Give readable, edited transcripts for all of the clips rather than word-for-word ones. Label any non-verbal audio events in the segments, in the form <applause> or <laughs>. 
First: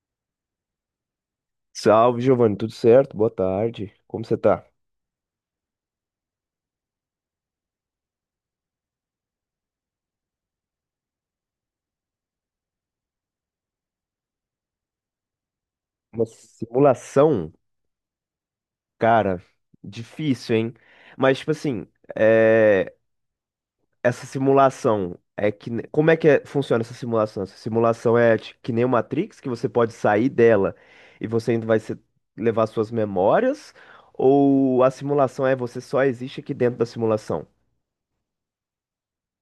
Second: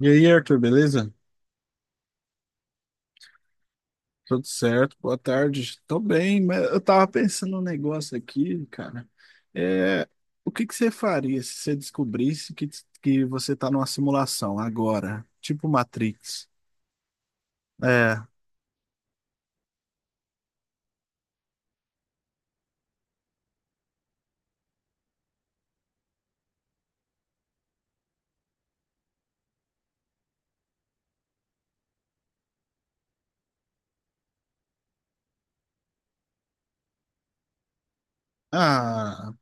E aí, Arthur, beleza? Salve, Giovanni, tudo certo? Boa tarde. Como você Tudo tá? certo? Boa tarde. Tô bem, mas eu tava pensando um negócio aqui, cara. É, o que que você faria se você descobrisse que você tá numa simulação agora, tipo Uma Matrix? simulação, É. cara, difícil, hein? Mas, tipo assim, é, essa simulação é que. Como é que funciona essa simulação? Essa simulação é que nem o Matrix, que você pode sair dela e você ainda vai levar suas memórias? Ou a simulação é você só existe aqui dentro da simulação? Ah,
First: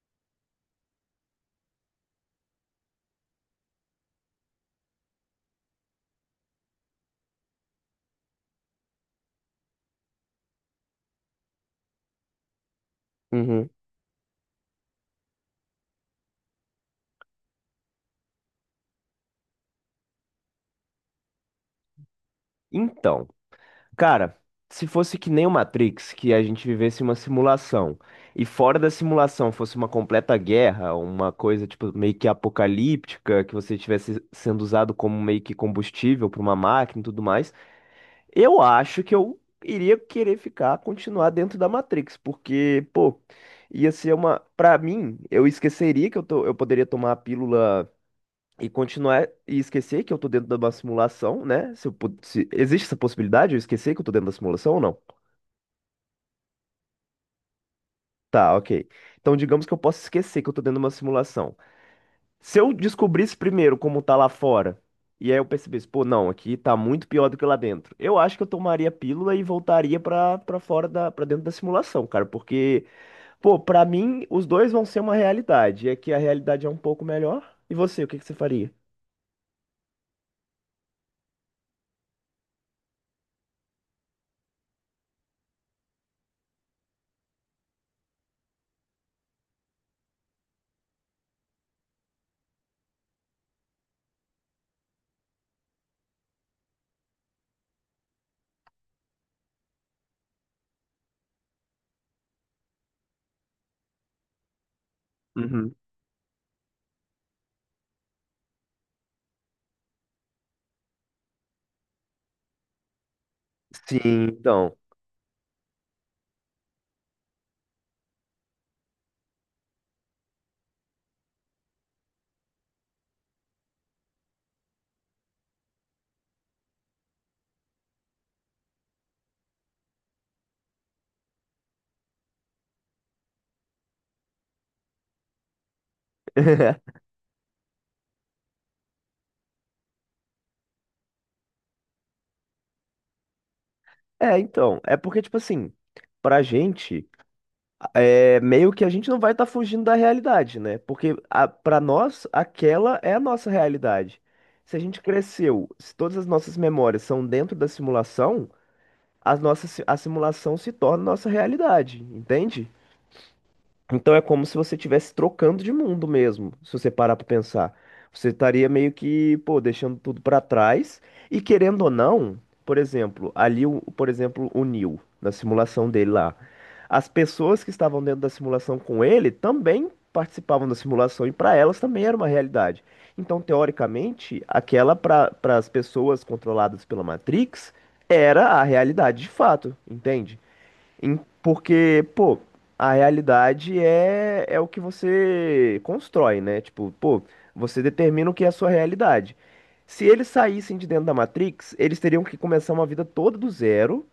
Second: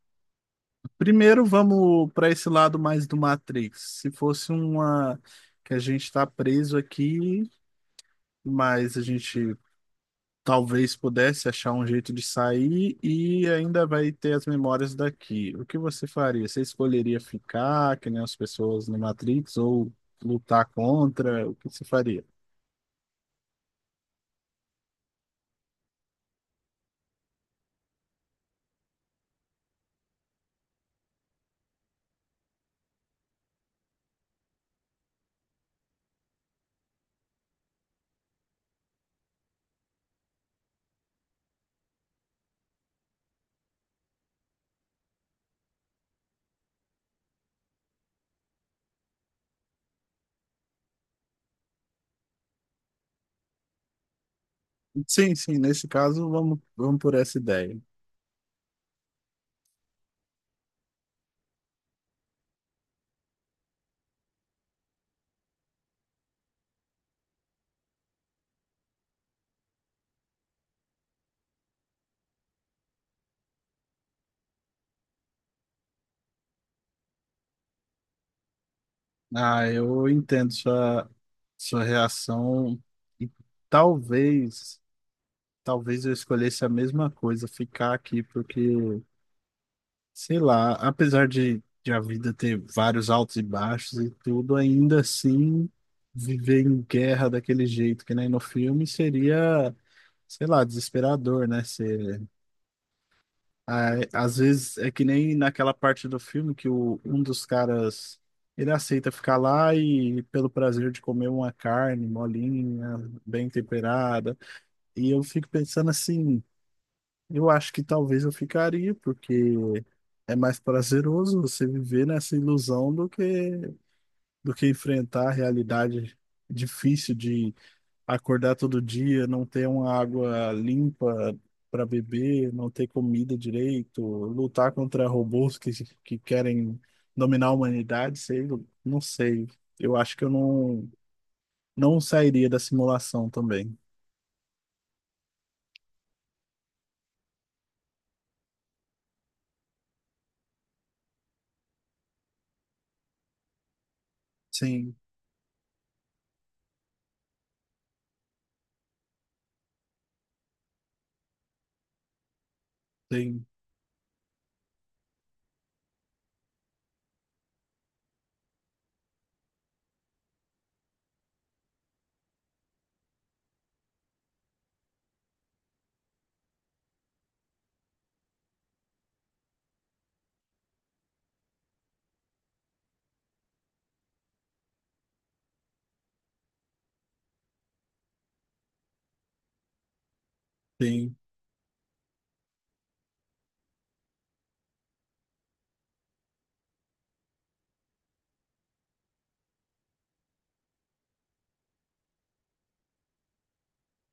primeiro vamos para esse lado mais do Matrix. Se fosse uma que a gente tá preso aqui, mas a gente talvez pudesse achar um jeito de sair e Uhum. ainda vai ter as memórias daqui. O que você faria? Você escolheria ficar, que nem as pessoas no Matrix, ou lutar contra? O que você faria? Então. Cara, se fosse que nem o Matrix, que a gente vivesse uma simulação, e fora da simulação fosse uma completa guerra, uma coisa tipo meio que apocalíptica, que você estivesse sendo usado como meio que combustível para uma máquina e tudo mais, eu acho que eu iria querer ficar, continuar dentro da Matrix, porque, pô, ia ser uma, para mim, eu esqueceria que eu tô, eu poderia tomar a pílula e continuar e esquecer que eu tô dentro de uma simulação, né? Se eu existe essa possibilidade, eu esquecer que eu tô dentro da simulação ou não? Sim, sim, nesse caso, vamos por essa ideia. Tá, ok. Então, digamos que eu possa esquecer que eu tô dentro de uma simulação. Se eu descobrisse primeiro como tá lá fora, e aí eu percebesse, pô, não, aqui tá muito pior do que lá dentro. Eu acho que eu tomaria a pílula e voltaria pra, pra dentro da simulação, cara, porque, pô, pra mim, os dois vão ser uma realidade. É que a realidade é um pouco melhor. E você, o que que você faria? Ah, eu entendo sua reação e talvez, talvez eu escolhesse a mesma coisa, ficar aqui, porque sei lá, apesar de a vida ter vários altos e baixos e tudo, ainda assim viver em guerra daquele jeito que nem no filme seria, sei lá, desesperador, né? Ser, ah, às vezes é que nem naquela Uhum. parte do filme que um dos caras ele aceita ficar lá e pelo prazer de comer uma carne molinha, bem Sim, temperada. então. E eu fico pensando assim. Eu acho que talvez eu ficaria, porque é mais prazeroso você viver nessa ilusão do que enfrentar a realidade difícil de acordar todo dia, não ter uma água limpa para beber, não ter comida direito, lutar contra robôs que querem <laughs> dominar a humanidade, sei, não sei. Eu acho que eu não sairia da simulação também. É porque, tipo assim, pra gente, é meio que a gente não vai estar fugindo da realidade, né? Porque pra nós, aquela é a nossa realidade. Se a Sim, gente cresceu, se todas as nossas memórias são dentro da simulação, as a simulação se torna nossa realidade, entende? tem, Então é como se você estivesse trocando de mundo mesmo, se você parar pra pensar. Você estaria meio que, pô, deixando tudo pra trás e querendo ou não, por exemplo, ali, por exemplo, o Neo, na simulação dele lá. As pessoas que estavam dentro da simulação com ele também participavam da simulação e pra elas também era uma realidade. Então, teoricamente, aquela para as pessoas controladas pela Matrix era a realidade de fato, entende? tem. Porque, pô, a realidade é o que você constrói, né? Tipo, pô, você determina o que é a sua realidade. Se eles saíssem de dentro da Matrix, eles teriam que começar uma vida toda do zero,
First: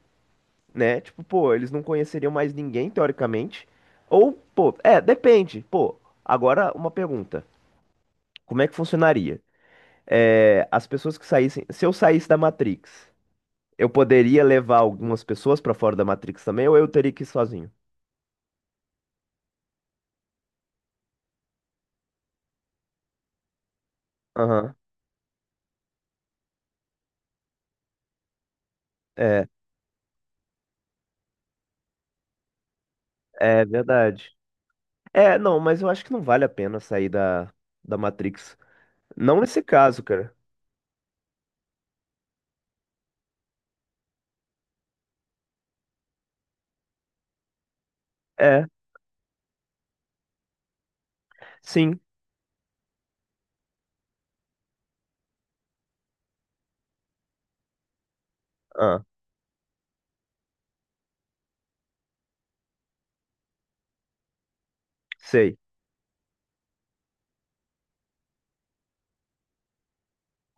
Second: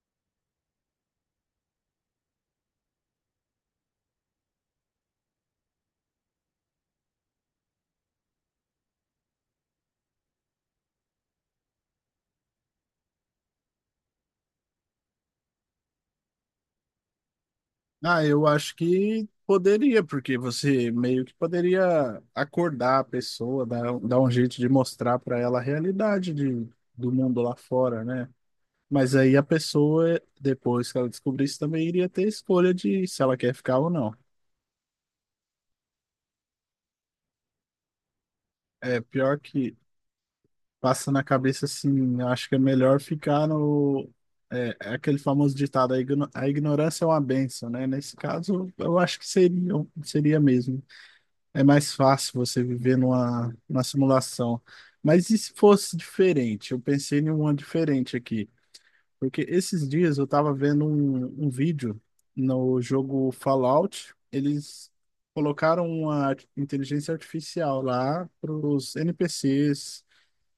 né? Tipo, pô, eles não conheceriam mais ninguém, teoricamente. Ou, pô, depende. Pô, agora uma pergunta. Como é que funcionaria? É, as pessoas que saíssem. Se eu saísse da Matrix, eu poderia levar algumas pessoas pra fora da Matrix também, ou eu teria que ir sozinho? Ah, eu acho que poderia, porque você meio que poderia acordar a pessoa, dar um jeito de Aham. mostrar para ela a realidade do mundo lá fora, né? Mas aí a pessoa, depois que ela descobrisse, também iria ter escolha de se ela quer É ficar ou não. verdade. É, não, mas eu acho que não vale a pena sair da Matrix. É pior Não nesse que caso, cara. passa na cabeça assim, eu acho que é melhor ficar no. É, é aquele famoso ditado, a a ignorância é uma benção, né? Nesse É, caso, eu acho que seria mesmo. É mais sim. fácil você viver numa simulação. Mas e se fosse diferente? Eu pensei em uma diferente aqui. Ah, Porque esses dias eu estava vendo um vídeo no jogo Fallout. Eles sei. colocaram uma inteligência artificial lá para os NPCs.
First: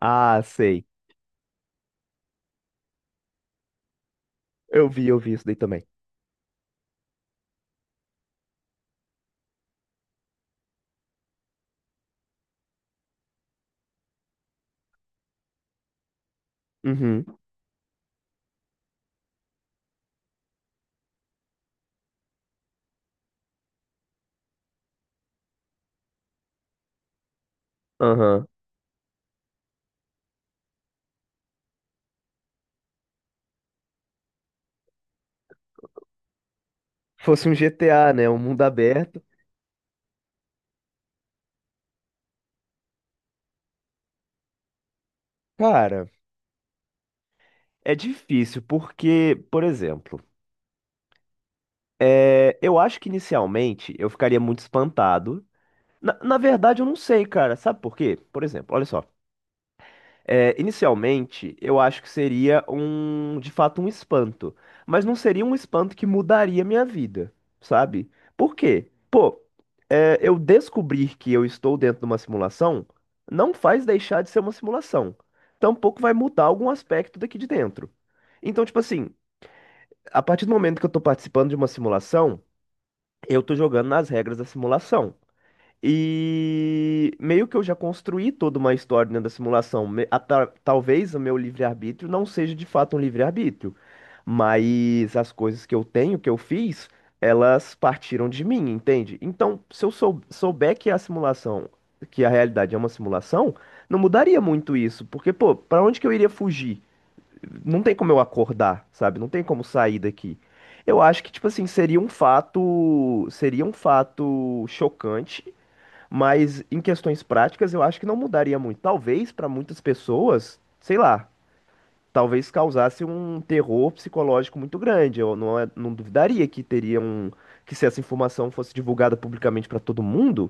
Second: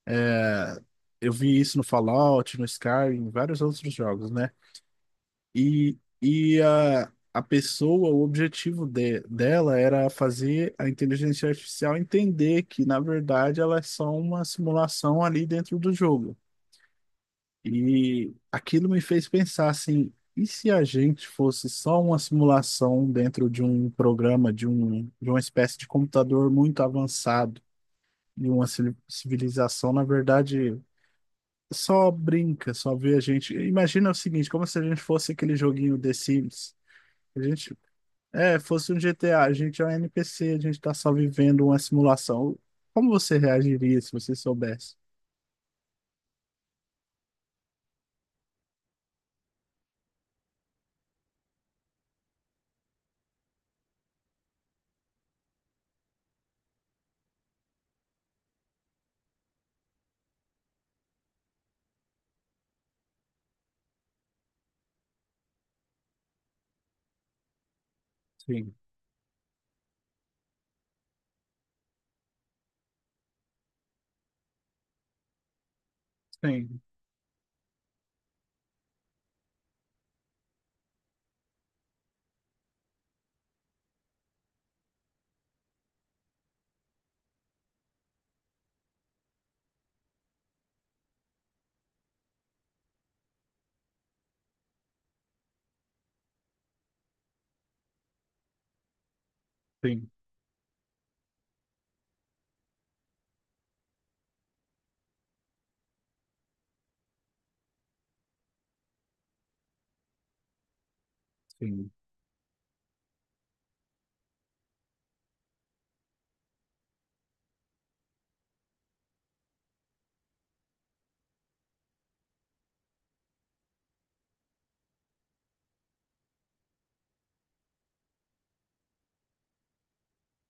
Ah, sei. Eu vi isso no Fallout, no Skyrim, em vários outros jogos, né? Eu vi isso daí também. A pessoa, o dela era fazer a inteligência artificial entender que, na verdade, ela é só uma simulação ali dentro do jogo. Uhum, E aquilo me fez pensar assim, e se a gente fosse só uma simulação dentro de um programa, de uma espécie de computador muito avançado, aham. de uma civilização, na verdade, só brinca, só vê a gente. Imagina o seguinte, como se a gente fosse aquele joguinho The Sims. A Fosse um gente GTA, né? Um é, mundo fosse um aberto. GTA, a gente é um NPC, a gente tá só vivendo uma simulação. Como você reagiria se você soubesse? Cara, é difícil porque, por exemplo, eu acho que inicialmente eu ficaria muito espantado. Na verdade, eu não sei, cara. Sabe por quê? Por exemplo, olha só. É, inicialmente, eu acho que seria um, de fato, um espanto. Mas não seria um espanto que mudaria minha vida, sabe? Por Sim, quê? Pô, eu descobrir que eu estou dentro de uma simulação não faz deixar de ser uma simulação. Tampouco vai mudar algum sim, aspecto daqui de dentro. Então, tipo assim, a partir do momento que eu tô participando de uma simulação, eu tô jogando nas regras da simulação. E meio que eu já construí toda uma história dentro da simulação. Talvez o meu livre-arbítrio não seja de fato um livre-arbítrio, mas as coisas que eu tenho, que eu fiz, elas partiram de mim, entende? Então, se eu sim, souber que a simulação, que a realidade é uma simulação, não mudaria muito isso, porque, pô, pra onde que eu iria fugir? Não tem como eu acordar, sabe? Não tem como sair daqui. Eu acho que, tipo assim, sim, seria um fato chocante, mas em questões práticas, eu acho que não mudaria muito. Talvez para muitas pessoas, sei lá, talvez causasse um terror psicológico muito grande. Eu não, é, não duvidaria que teria um, que se essa informação fosse divulgada publicamente para todo mundo,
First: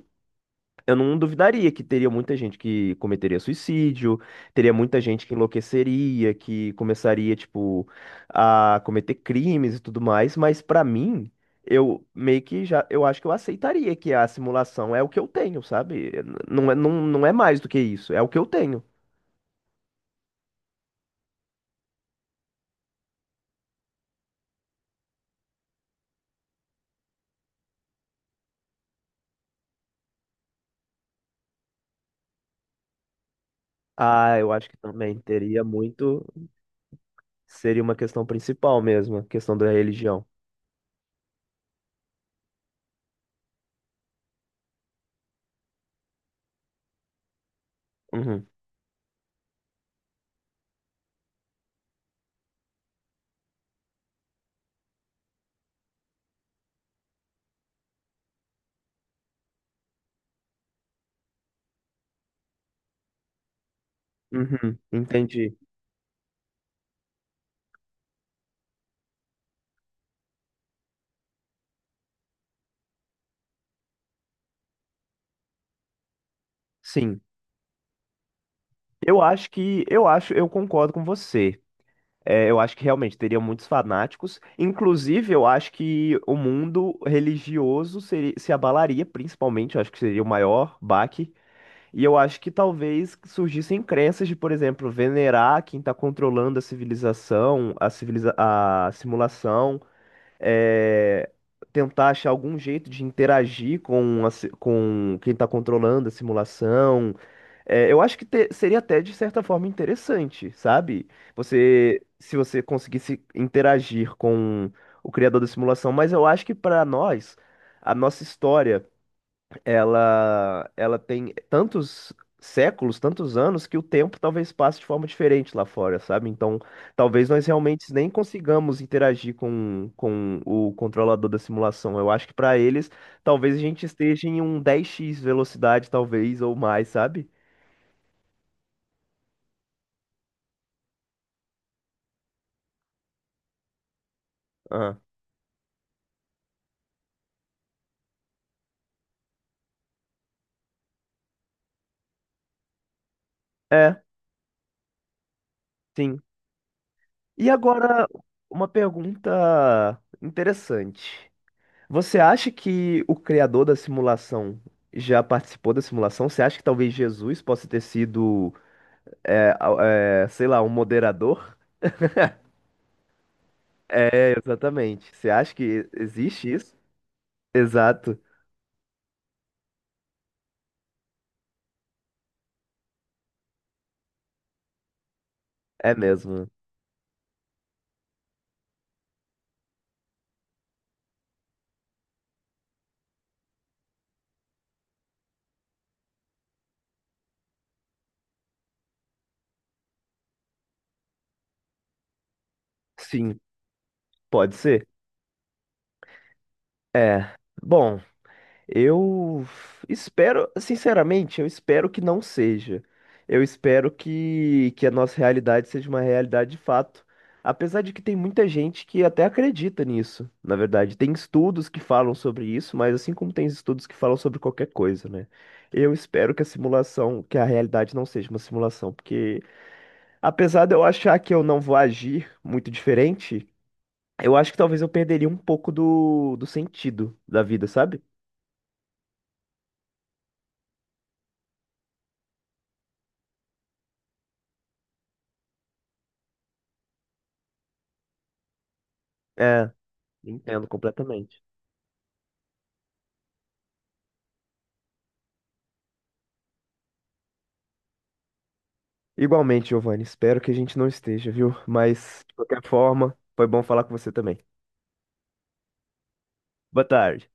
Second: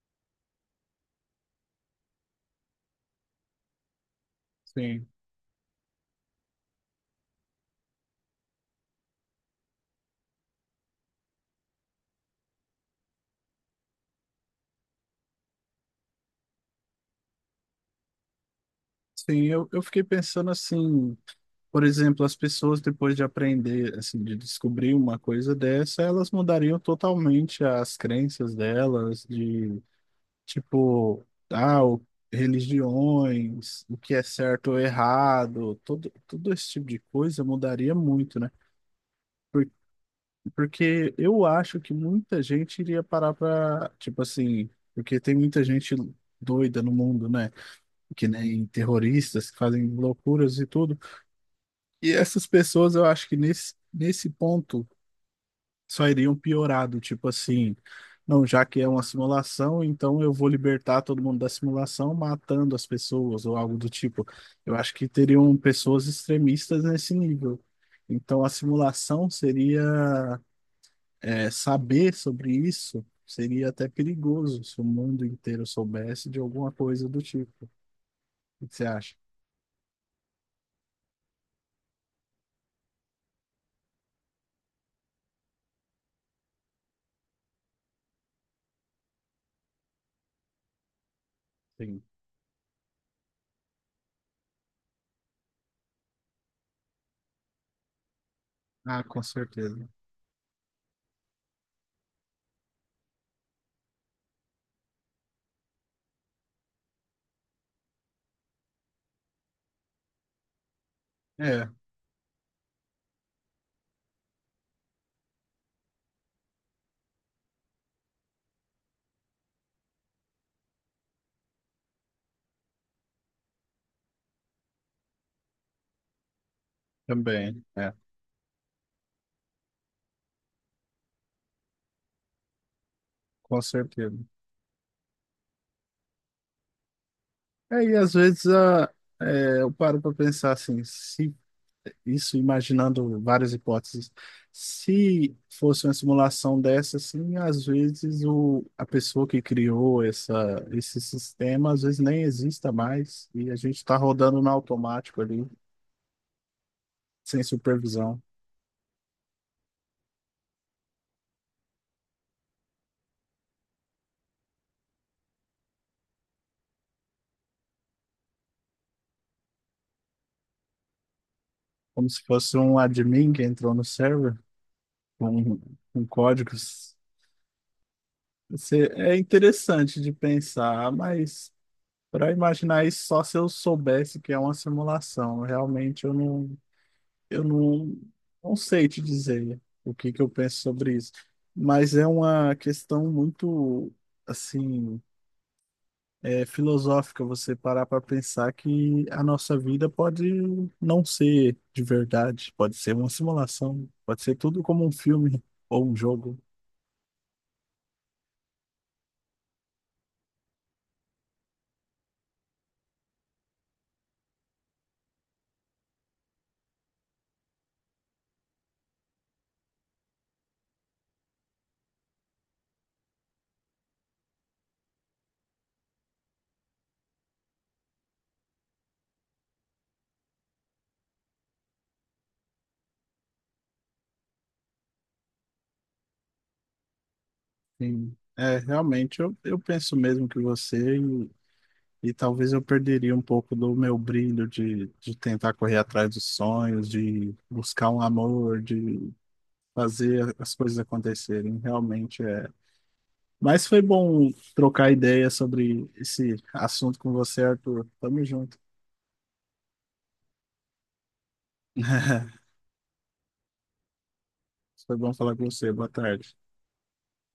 eu não duvidaria que teria muita gente que cometeria suicídio, teria muita sim. gente que enlouqueceria, que começaria, tipo, a cometer crimes e tudo mais, mas pra mim, eu meio que já, eu acho que eu aceitaria que a simulação é o que eu tenho, sabe? Não não é mais do que isso, é o que eu tenho. Sim, eu fiquei pensando assim, por exemplo, as pessoas depois de aprender, assim, de descobrir uma coisa dessa, elas mudariam totalmente as crenças delas, de tipo, ah, o- religiões, o que é Ah, eu acho certo que ou também teria errado, muito, todo esse tipo de coisa seria mudaria uma questão muito, né? principal mesmo, a questão da religião. Porque eu acho que muita gente iria parar pra, tipo assim, porque tem muita gente doida no mundo, né? Que Uhum, nem terroristas que fazem loucuras e tudo. E essas pessoas, eu acho que nesse ponto só iriam piorado, tipo assim, não, já que é uma simulação, então eu vou libertar todo mundo da simulação matando as pessoas ou algo do tipo. Eu uhum, acho que teriam entendi. pessoas extremistas nesse nível. Então a simulação seria é, saber sobre isso seria até perigoso se o mundo inteiro soubesse de alguma coisa do Sim. tipo. O que você acha? Eu acho que, eu acho, eu concordo com você. É, eu acho que realmente teria muitos fanáticos. Inclusive, eu acho que o mundo religioso se abalaria, principalmente. Eu acho que seria o maior baque. Sim. E eu acho que talvez surgissem crenças de, por exemplo, venerar quem está controlando a civilização, a, civiliza a Ah, com simulação, certeza. é, tentar achar algum jeito de interagir com, com quem está controlando a simulação. É, eu acho que seria até de certa forma interessante, sabe? É, Você, se você conseguisse interagir com o criador da simulação, mas eu acho que para nós, a nossa história, ela tem tantos séculos, tantos anos que o tempo talvez passe de forma diferente lá fora, sabe? Então, talvez nós também, realmente é, nem consigamos interagir com o controlador da simulação. Eu acho que para eles, talvez a com gente certeza. esteja em um 10x velocidade, talvez ou mais, sabe? É, e às vezes é, eu paro para pensar assim, se isso imaginando várias hipóteses, se fosse uma simulação dessa, assim, às vezes a pessoa que criou esse sistema, às vezes nem exista mais e a gente está É, rodando no automático ali. sim. Sem E agora, supervisão. uma pergunta interessante. Você acha que o criador da simulação já participou da simulação? Você acha que talvez Jesus possa ter sido, sei lá, um moderador? Como se fosse um admin que entrou no É, server exatamente. Você acha com, que com existe isso? códigos. Exato. Você- é é interessante de pensar, mas para imaginar isso só se eu soubesse que é uma simulação. É Realmente eu mesmo. Eu não, não sei te dizer o que que eu penso sobre isso. Mas é uma questão muito, assim, é, filosófica você parar para pensar que a nossa vida pode não ser de verdade, pode ser uma Sim, simulação, pode ser pode tudo como ser. um filme ou um jogo. É. Bom. Eu espero, sinceramente, eu espero que não seja. Que a nossa realidade seja uma realidade de fato. Apesar de que tem muita gente que até acredita nisso, na verdade. Tem estudos que falam sobre isso, mas assim como tem estudos que falam sobre qualquer coisa, né? Eu espero que a simulação, que a realidade não seja uma simulação, porque apesar de eu achar que eu não vou agir muito diferente, eu acho que talvez eu perderia um pouco do sentido da vida, sabe? Sim. É, realmente, eu penso mesmo que você, e talvez eu perderia um pouco do meu brilho de tentar correr atrás dos sonhos, de buscar um amor, de É. fazer as Entendo coisas completamente. acontecerem. Realmente é. Mas foi bom trocar ideia sobre esse assunto com você, Arthur. Tamo junto. Igualmente, Giovanni, espero que a gente não esteja, viu? Mas, de <laughs> qualquer forma, foi bom falar com você também. Foi bom falar com você. Boa tarde. Boa tarde.